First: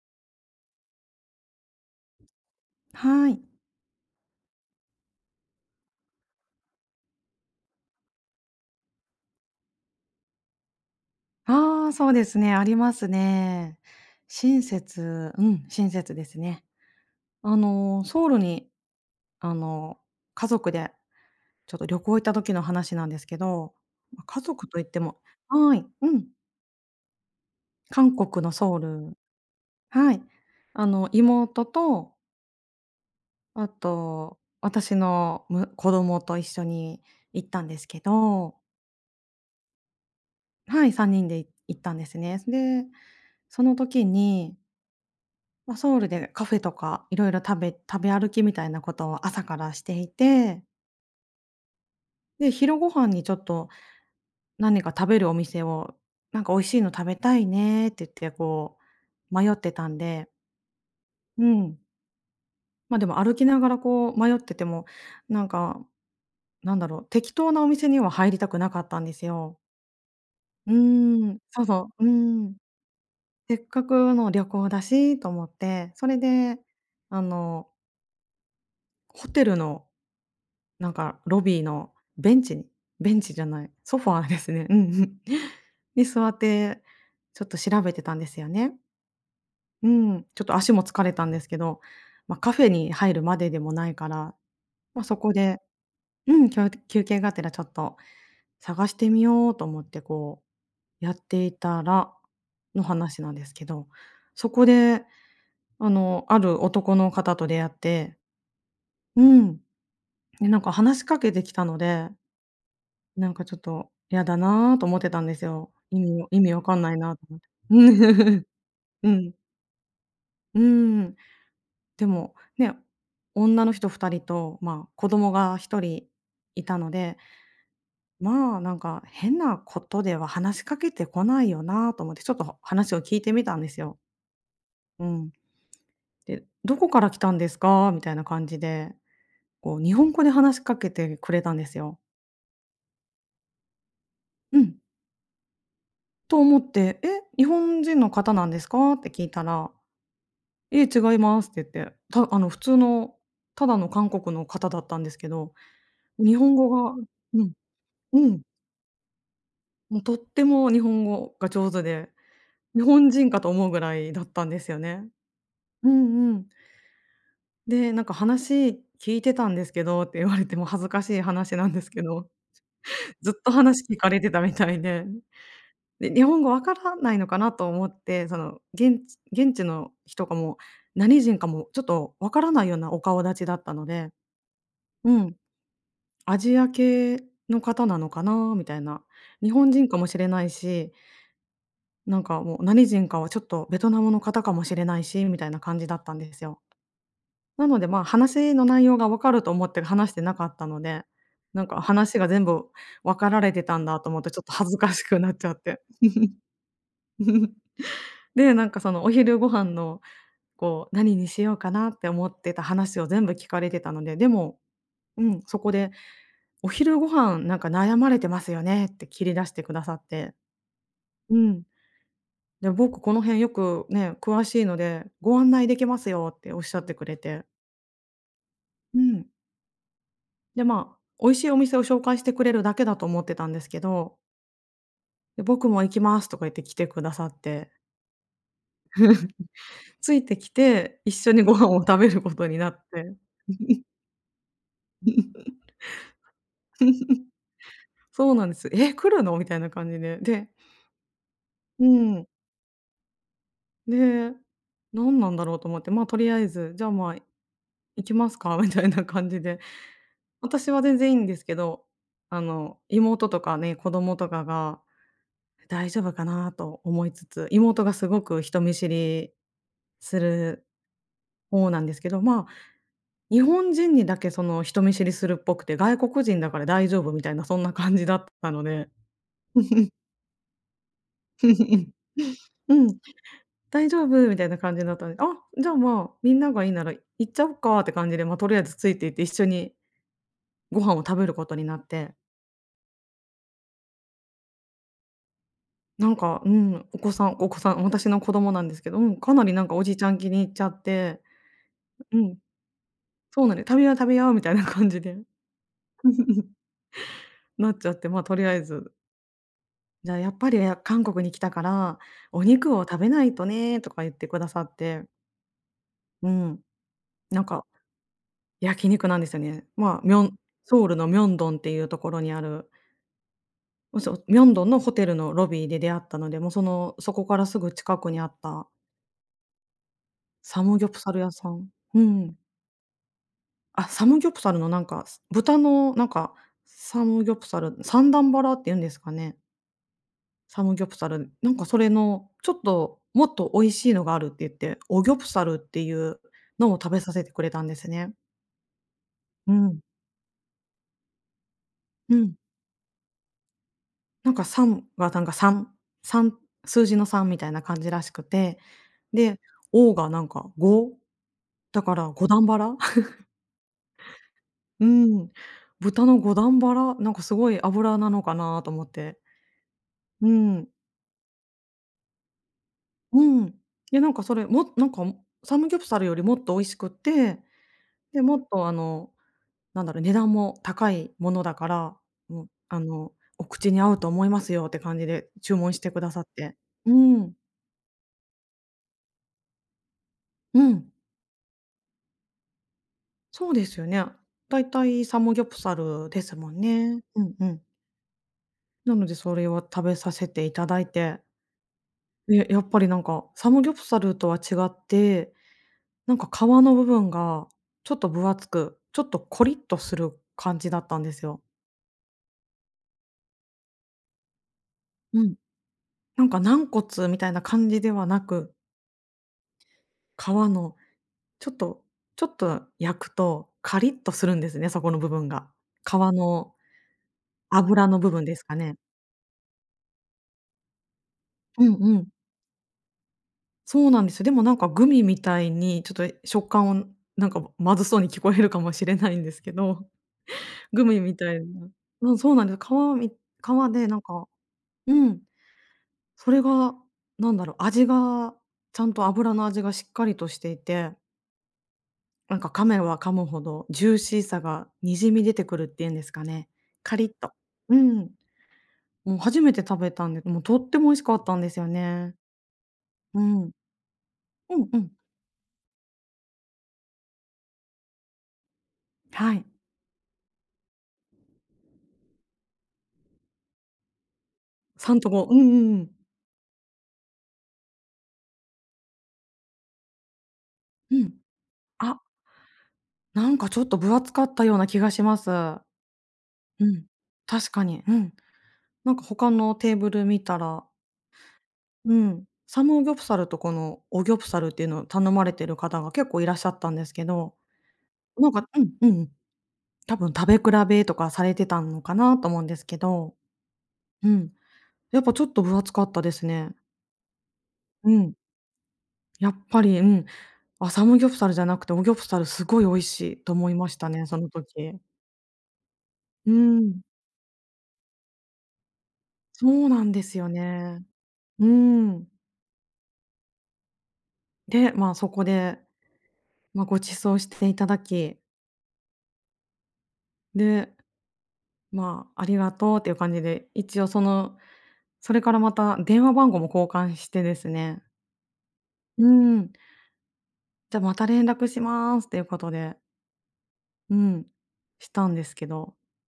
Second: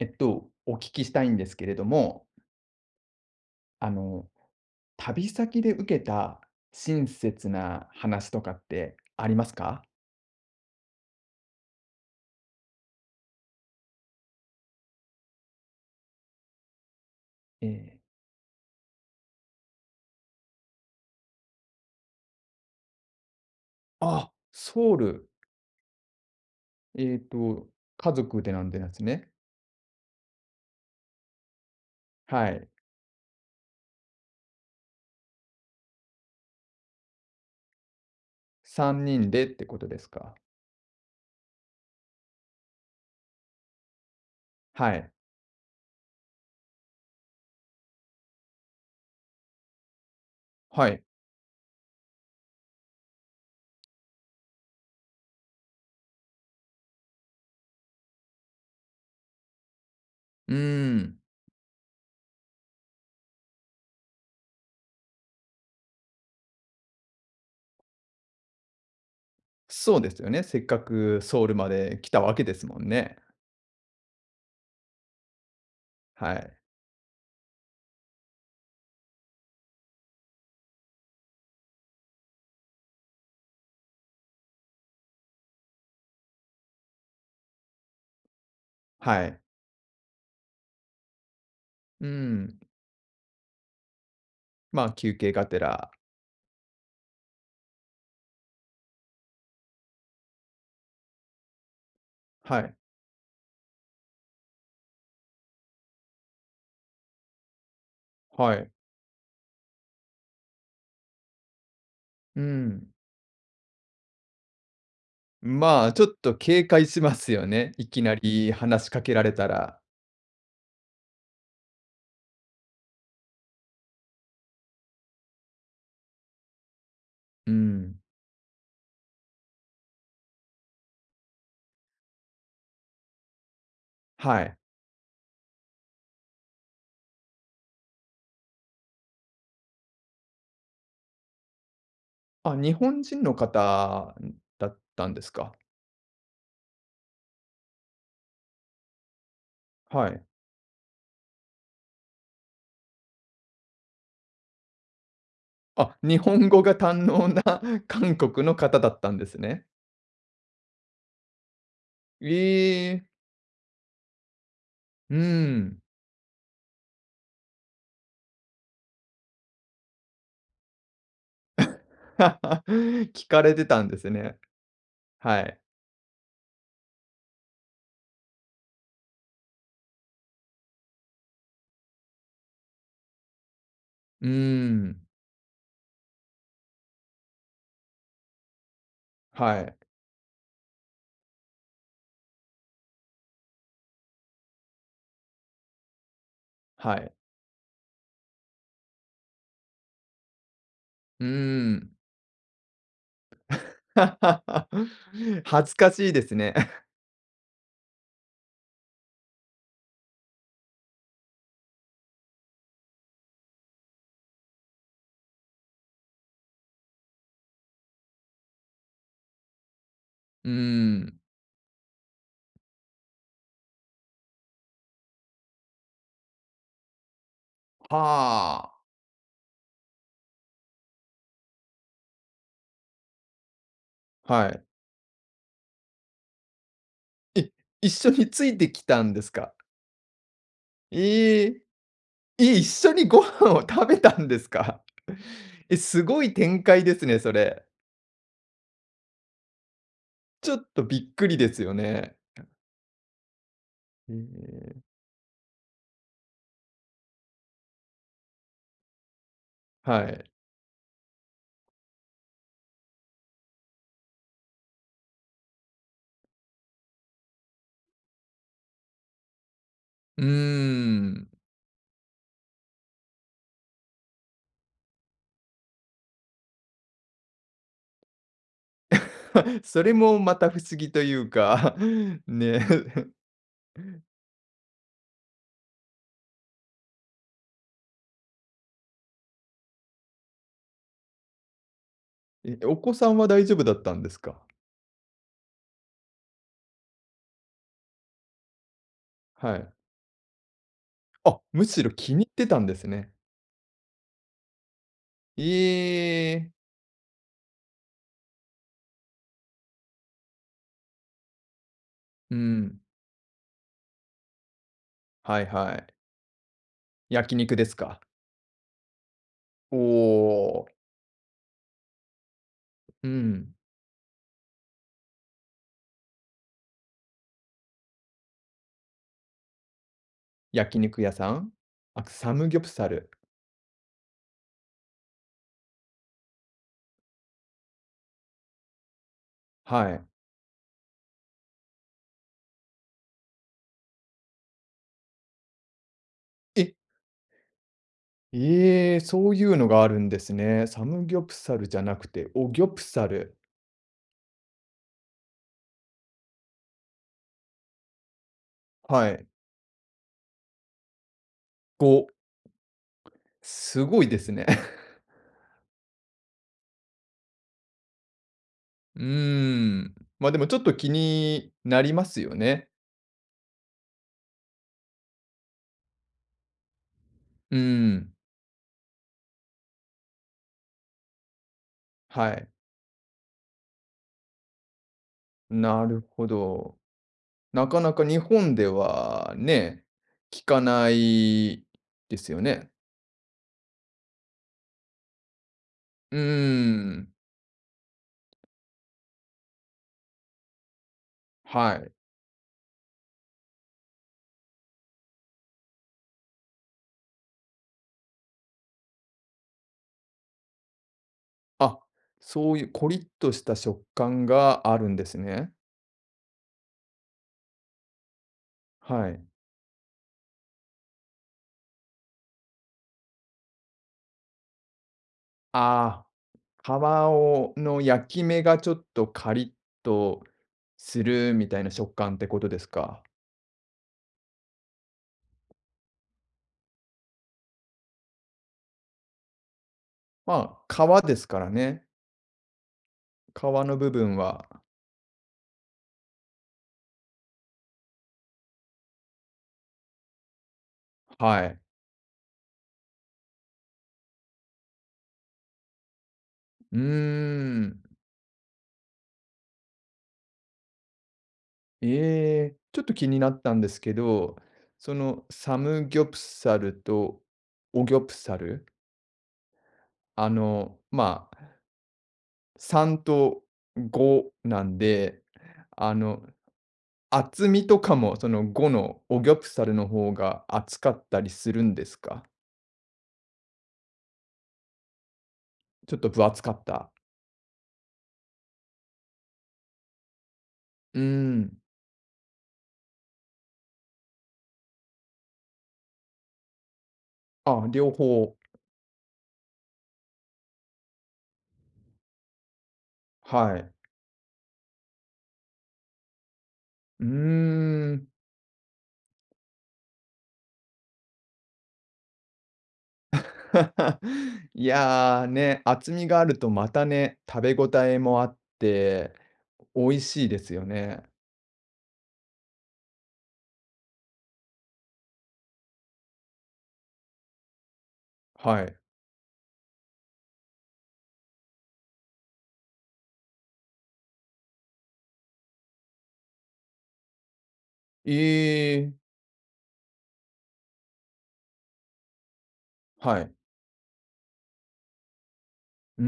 お聞きしたいんですけれども、はい。あの、旅先で受けた親切な話とかってありますか？ああ、そうですね、ありますね。親切ですね。ええ。ソウルに、あの、家族でちょっと旅行行った時の話なんですけど、ま、あ、家族といっソウてもル。はい、うん、えっと、家韓族国のでなんソでウなんすル。ね。はい。妹と、はい。あと私の子供と一緒に行ったんですけど。3人でってことですか？はい、3人で行ったんですね。で、その時にはい。まあ、ソウルでカフェとかいろいろ食べ歩きみたいなことを朝からしていて、はい。で、昼ご飯にちょっと何か食べるお店を、なんか美味しいの食べたいねって言ってこう、迷ってたんで、うーん。うん。ま、でも歩きながらこう迷ってても、なんか、なんだろう、適当なお店には入りたくなかったんですよ。そうですよね。せっうーかくん、ソウルそうまそでう、う来ーたわけでん。すもんね。せっかくの旅行だしと思って、それはい。で、あの、ホテルのなんかロビーのベンチにベンチじゃない、ソファーですね。うんうん。に座って、ちょっと調べてたんですよね。はい。うん、ちょっと足も疲れたんですけど、うーまあ、カん。フェに入るまででもないから、まあ、まあ、休そ憩こがてで、ら。うん、休憩がてらちょっと探してみようと思ってこうやっていたらはい。の話なんですけど、そこである男の方と出会って、はい。うん、で、なんか話しかけてきたのでうーん。なんかちょっと嫌だなと思ってたんですよ。まあ、意ちょっ味をと意味警わかん戒ないしまなとす思っよて。ね。いきな り話しかうけられん。たら。うん。でも、ね、女の人2人と、まあ、子供が1人いたので、うん。まあ、なんか変なことでは話しかけてこないよなと思って、ちょっと話を聞いてみたんですよ。はい。うん。で、「どこから来たんですか？」みたいな感じで、こう日本語で話しかけてくれたんですよ。あ、日本人の方うだっん。たんですか。と思って、「え、日本人の方なんですか？」って聞いたらはい。ええ、違います」って言って、たあの、普通のただの韓国の方だったんですけど、あ、日日本本語語が堪が能な うん 韓うん、国の方だったんですね。もうとっても日本語が上手で、え日本え。人かと思うぐらいだったんですよね。うん。うんうん。で、なんか「話聞いてたんですけど」って言われても恥ずかしい話なんですけ ど、聞ずっかとれてた話んで聞かすれてね。たみたいで、はい。で、日本語わからないのかなと思って、その、現地の人がもう何人かもちょっとわからないようなお顔立ちだったので。うーん。うん。アジア系の方なのかなみたいな。日は本い。人かもしれないし、なんかもう何人かはちょっとベトナムの方かもしれないし、みたいな感じだったんですよ。はい。なので、まあ、話の内容が分かると思って話してなかったので、うーなんかん。話が全部分かられてたんだと思ってちょっと恥ずかしくなっ ちゃっ恥ずて。かしいですね。で、なんかそのお昼ご飯のこう何にしようかなって思ってた話を全部聞かれてたので、でも、うん、そこでお昼ご飯なんか悩まれてますよねって切り出してくださって。うーん。うん。で、僕この辺よくね、詳しいので、ご案内できますよっておっしゃってくれて。はうん。で、まあ、美味しいお店を紹介してくれるだけだと思ってたんですけど、あ。はい。で、僕も行きますとか言って来てくださっえ、て、一緒についてきたんですか？ついてきて、一緒えにごえ。飯を食べることえ、に一なっ緒にて。ご飯を食べたんですか？え、すごい展開ですね、それ。そうなんです。え、来るの？みたいな感じで。で、ちょっとびっくりですようね。ん。えで、え、何なんだろうと思って、まあ、とりあえず、じゃあ、まあ、行きますか みたいな感じで。はい。私は全然いいんですけど、妹とかね、子供とかが大丈夫かなと思いつつ、妹がすごく人見知りすうーるん。方なんですけど、まあ、日本人にだけその人見知りするっぽくて、外国人だから大丈夫みたいなそんな感じだったので。それもまた不思議というか、ね。うん、大丈夫みたいな感じだったので、あ、じゃあ、まあ、みんながいいなら行っちゃおうかって感じで、まあ、とりあえずついていって一緒にご飯を食べることになって、え、お子さんは大丈夫だったんですか？なんか、うん、お子さん、私の子供なんですけど、うん、かなりはなんい。かおじいちゃん気に入っちゃって、あ、むしろ気うに入っん。てたんですね。そうなんで、食べよう食べようみたいな感じで え え。なっちゃって、ま、とりあえず、じゃあやっぱり、韓国に来たから、うお肉ん。を食べないとねとか言ってくださって、はいはい。うん、焼なん肉かですか？焼肉なんですよね。おまあ、ミョンお。ソウルのミョンドンっていうところにある、うん。そう、ミョンドンのホテルのロビーで出会ったので、もうその、そこからすぐ近くにあったサ焼ムギョプ肉屋サルさ屋さん？ん。うあ、サん。ムギョプサル、あ、サムギョプサルのなんか、豚のなんか、サムギョプサル、三段バラっていうんですかね。はい。サムギョプサル、なんかそれの、ちょっともっと美味しいのがあるって言って、オギョプサルっていうのえ、を食べさせてくれたんですね。ええ、そういううのん。があるんですね。サムギョプサルじゃなくうて、ん。おギョプサル、なんかサムがなんか3、3数字の3みたいな感じらしくて、はい。で、オがなんか5、だかご、ら五段バラ すごいですね。うん。豚の五段バラ、なんかすごい脂なのかなと思っうーて。ん。うま、でもちょっん。と気になりますよね。うん。いやなんかそれ、もなんかサムギョプサルよりもっと美味しくって、うーん、で、もっとなんだろう、値段も高いものだから、はもい。う、お口に合うと思いますよって感じで注文しなてくるださほって。ど。うん、なかなか日本ではね、聞かうなん、いですよね。そうですよね。だいたいサムギョプサルうーですもんね。ん、うんうん。なのでそれを食べさせていただいて、はい。で、やっぱりなんか、サムギョプサルとは違って、なんか皮の部分がちょっと分厚く、ちょっとコリッとする感じだったんですよ。あ、そういうコリッとした食感があるんですうん。ね。なんか軟骨みたいな感じではなく、はい。皮のちょっとちょっと焼くとカリッとするんですね、そこの部分が。皮あのあ、皮の油の焼部き分で目すかがちょね。っとカリッとするみたいうなん食うん。感ってことですか。そうなんですよ。でもなんかグミみたいにちょっと、食感をなんかまずそうに聞こえるかもしれないんですけど、ま グあ、ミ皮でみすたかいらなね。うん、そうなんです。皮み皮皮ので部なん分かは。うん、それがなんだろう、味がちゃんと油の味がしっかりとしていて、はい。なんか噛めば噛むほどジューシーさがにじみ出てくるっていうんですかね。うーカリッと。うん。ん。もう初めて食べたんで、もうとっても美味しかったんですよね。ええ、ちょっと気にうなっん。たんですけど、うんうん。そのサムギョプサルとオギョプサル、はい。まあ3と5なん3とで、5。うんうんうん。あの、厚みとかもその5のオギョプサルの方が厚かうっん。たりするんですあ、か？なんかちょっと分厚かったような気がします。ちょっと分厚かっうん。た。確かに。うん。なんか他のテーブル見たら、うーん。うん、サムギョプサルとこのオギョプサルっていうのを頼まれてる方が結構いらっしゃったんですけど、あ、両なん方。かうんうん、多分食べ比べとかされてたのかなと思うんですけど、はい。うん、やっぱちょっと分厚かったですね。うーうん。ん。やっぱり、うん、あ、サムギョプサルじゃなくて、オギョプサルすごい美味しいと思いましたね、その い時。や、ね、厚みがあうるとまん。たね、食べ応えもあって、そう美なん味ですしよいですよね。ね。うん。で、まあ、そこで、ま、ご馳走していただき、はい。で、まあ、ありがとうっていう感じで、一応その、それからまた電話番号も交換してですね。ええ、うん。じゃ、また連絡しますっていうことで、はい。うん、したんですけど、うー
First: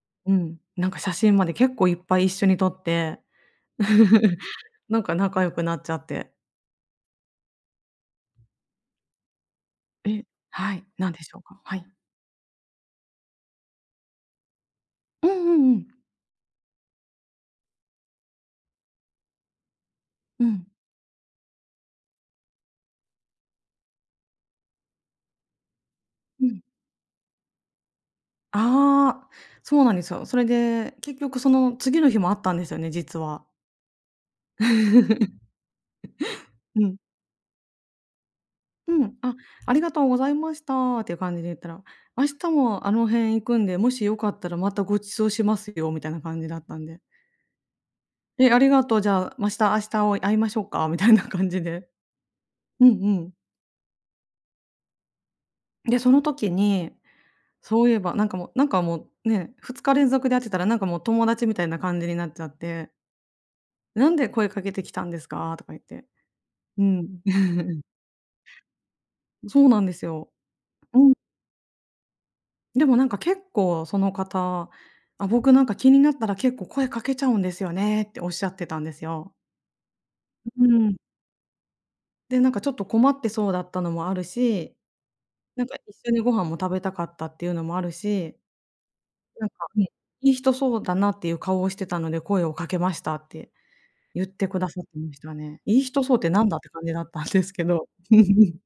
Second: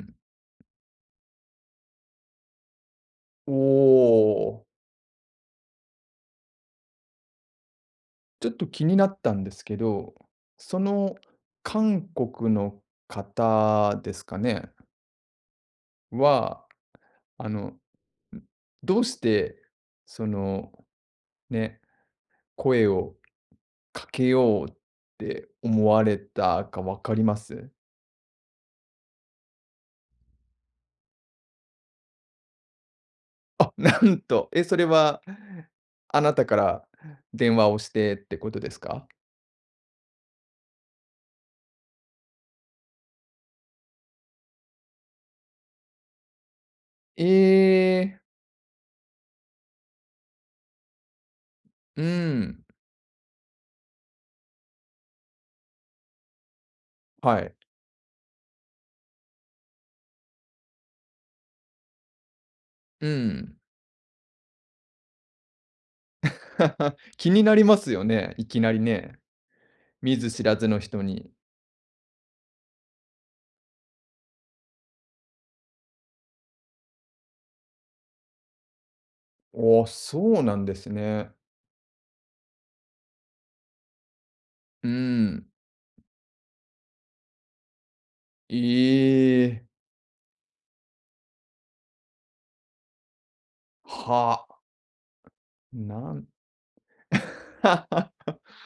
ん。うん、なんか写真まで結構いっぱい一緒に撮って、お お。なんか仲良くなっちゃって。ちょっと気になったんですけど、え、はそい、なんのでしょうか？はい。韓国の方ですかね、うんうんうん。は、あの、んどうして、そうん。の、ね、声をかけようって思われうん。たかわかります。ああ、そうなんですよ。それで、結局その次の日もあったんですよね、実は。あ、なんと、え、それは、あなたかうらん。電話をしてってことですうか。ん。あ、ありがとうございましたっていう感じで言ったら、明日もあの辺行くんで、もしよかったらまたご馳走しますよみたいな感じだったんで。ええ。え、ありがとう、じゃあ、ま明日明日を会いましょうかみたいな感じで。うん、うんうん。で、その時にはい、そういえば、なんかもう、ね、2日連続で会ってたら、なんかもう友達みたいな感じになっちゃって、うん。「なんで声かけてきたんですか？」とか言って。う ん。気になりま すよね、いきなりね。そうなんです見ずよ。知らずの人うん。に。でもなんか結構その方、「あ、僕なんか気になったら結構声かけちゃうんですよね」っておっしゃってたんですよ。お、そうなうんですん。ね。で、なんかちょっと困ってそうだったのもあるし、うん。なんか一緒にご飯も食べたかったっていうのもあるし、えなんか、え、ね、いい人そうだなっていう顔をしてたので、声をかけましたって言っは、てくださってましたね。いい人なそうっん てなんだって感じだったんです けど。うん。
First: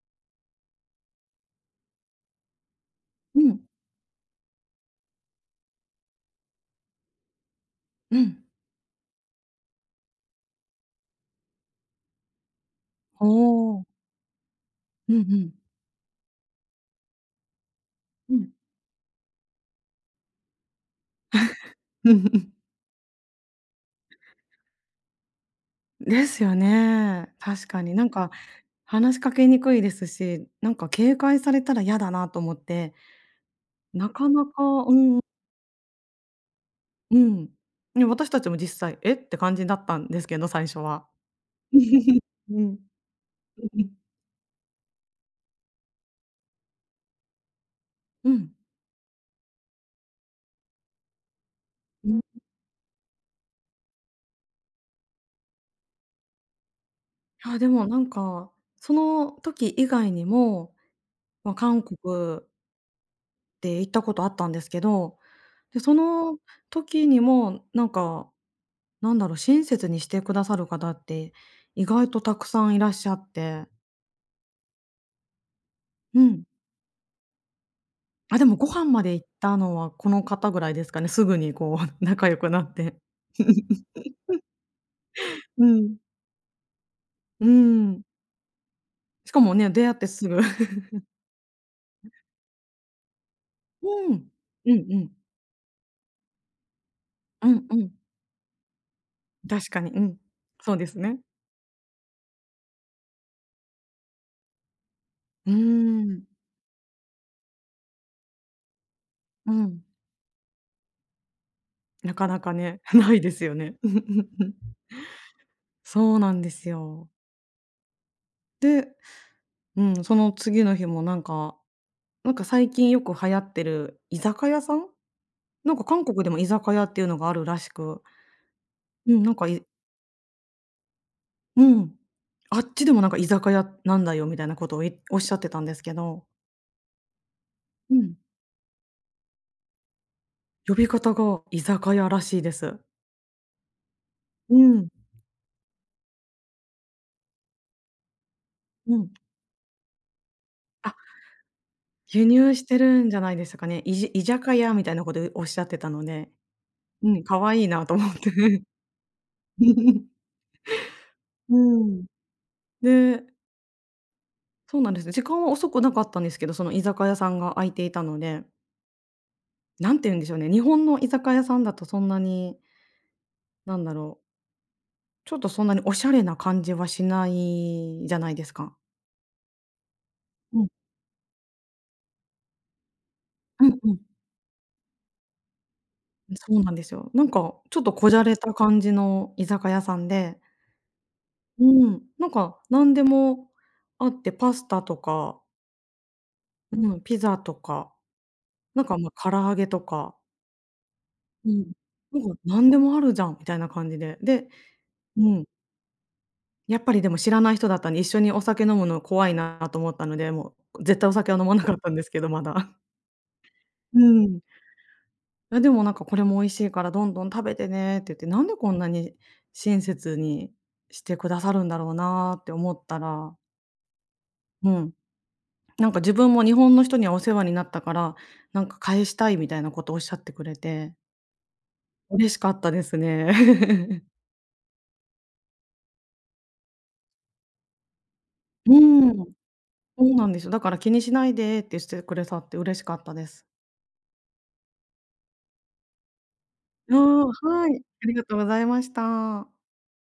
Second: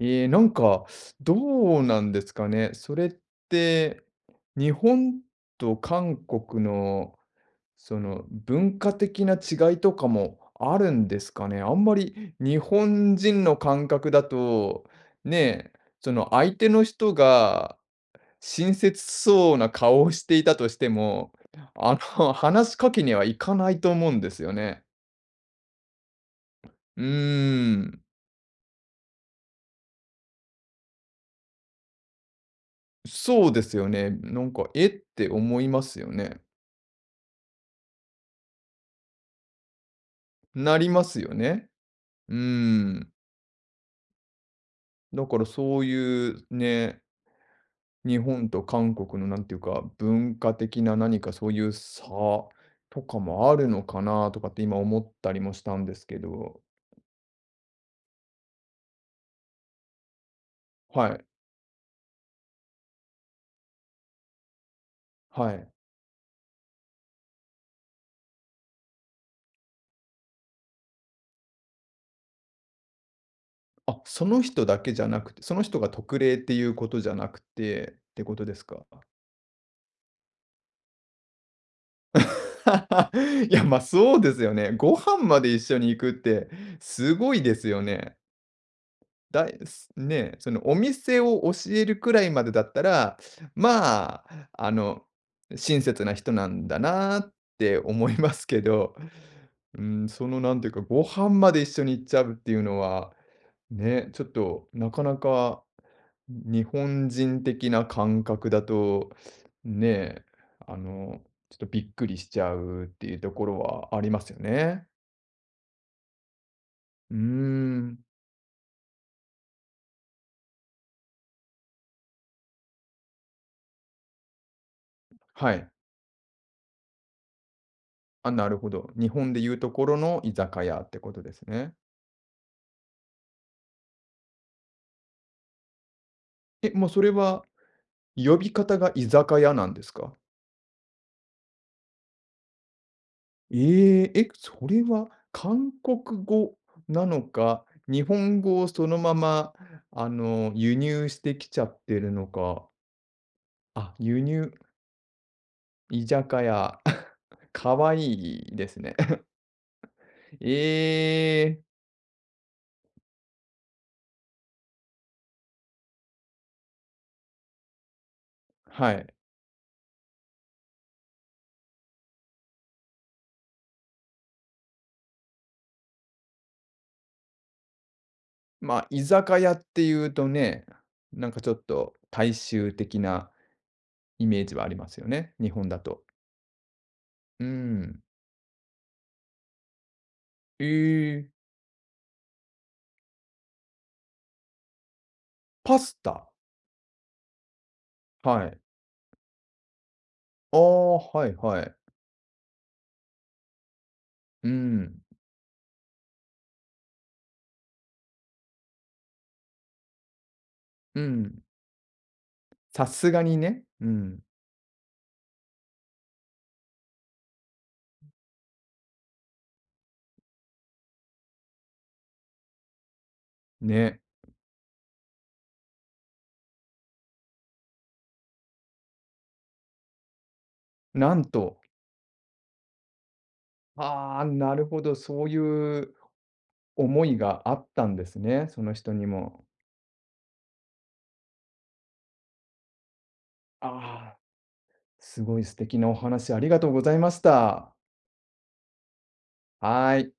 ええ、なんか、どうなんですかね。それっうん、て、日本と韓国の、そうの、ん。文化的な違いとかもあるんですかね。あんまり日本お人のお。感覚だと、うんうねん。え、その相手の人がうん。親切そうな顔をしていたとしても、話 しかけにはいかないと思うんですよね。ですようーね。確かにん、なんか、話しかけにくいですし、なんか警戒されたら嫌だなと思って、そうですよなね。かななんかか、えっうんて思いますよね。うん。ね、私たちも実際「え？」って感じだったんですけど、最な初りまは。すよね。うーうん。ん。うだからそういうね、日本ん。と韓国のなんていうか、文化的な何かそういう差うん。とかもあるのかなとかって今思ったりもしたんですけど。あでもなんか、その時以外にもはい、まあ、韓国で行ったことあったんですけど、はい。で、その時にも、なんか、なんだろう、親切にしてくださる方って意外とたくさんいらっしゃって、あ、その人だけじゃなくて、その人が特う例っん。ていうことじゃなくてってこあ、とででもすごか？飯まで行ったのはこの方ぐらいですかね、すぐにこう 仲良くなって。いや、ま、あ そうですよね。ご飯まで一う緒に行ん。くってすごいうですよん。ね。しかだもいね、出す会ってすね、ぐ そのお 店を教えるくらいまでだったら、うまあ、ん。あうんうの、ん。親切な人なんだなっうんうてん。思いますけど、確かうに、うん、ん。そのなんていうそうか、ですごね。飯まで一緒に行っちゃうっていうのは、ね、ちょっとなかなうかん。日本人的な感覚だと、うん。ね、あの、ちょっとびっくなりかしちなかゃね うっ てないういとでこすよろね。はありますよ ね。そうなんですよ。うーん、で、うん、その次の日もなんかなんか最近よく流行ってる居酒屋さん？はい。なんか韓国でも居酒屋っていうのがあるらしく、あ、なるほど。日うん、な本んでか、言うところの居酒屋ってことですうね。ん、あっちでもなんか居酒屋なんだよみたいなことをおっしゃってたんですけど、え、もうそれは、うん、呼び方が居酒屋なんですか？呼び方が居酒屋らしいです。ええ、え、うそれん、は韓国語なのか、日本語をそのうん。まま、輸あ、入してきちゃってる輸の入しか。てるんじゃないですかね。あ、輸居入、酒屋みたいなことおっしゃってた居の酒で、屋。うん、可愛い可なと愛思っいいて。ですね。えうえ、ん。でそうなんです。時間は遅くなかったんですけど、その居酒屋さんが空いていたので、はい。なんて言うんでしょうね、日本の居酒屋さんだとそんなに、なんだろう、ちょっとそんなにおしゃれな感じはしないじゃないですか。まあ、居酒屋っていうとうね、ん、なんかちょっと大衆的なうんうん。イメージはありますよね、日本だと。そうなんですよ。なんうかちょっとん。こじゃれた感じの居酒屋さんで、ええ、うん、なんか何でもあって、パスタとか、パスタ。うん、ピザとか、はい。なんか、ま、唐揚げとか、ああ、はいうはん。い。なんか何でもあるじゃんみたいな感じで、うでん、うんやっぱりでも知らない人だったんで、一緒にお酒飲むの怖いなと思ったので、もうう絶対お酒はん。飲まなかったんですけど、まだ。さすがにね。ううん。ん。あ、でもなんか「これも美味しいからどんどん食べてね」って言って、なんでこんなに親切にしてくださるんだろうなって思ったら、ね。うん、なんか自分も日本の人にはお世話になったから、なんか返したいみたいなことをおっしゃってくれて、なんと、嬉しかったですね。ああ、なるほど、そういう思いがあったんですね、そうの人にん、も。そうなんですよ。だから「気にしないで」ってしてくれたって嬉しかったです。ああ、すごい素敵なお話ありがとうござあいましあ、はた。い、ありがとうございました。はい。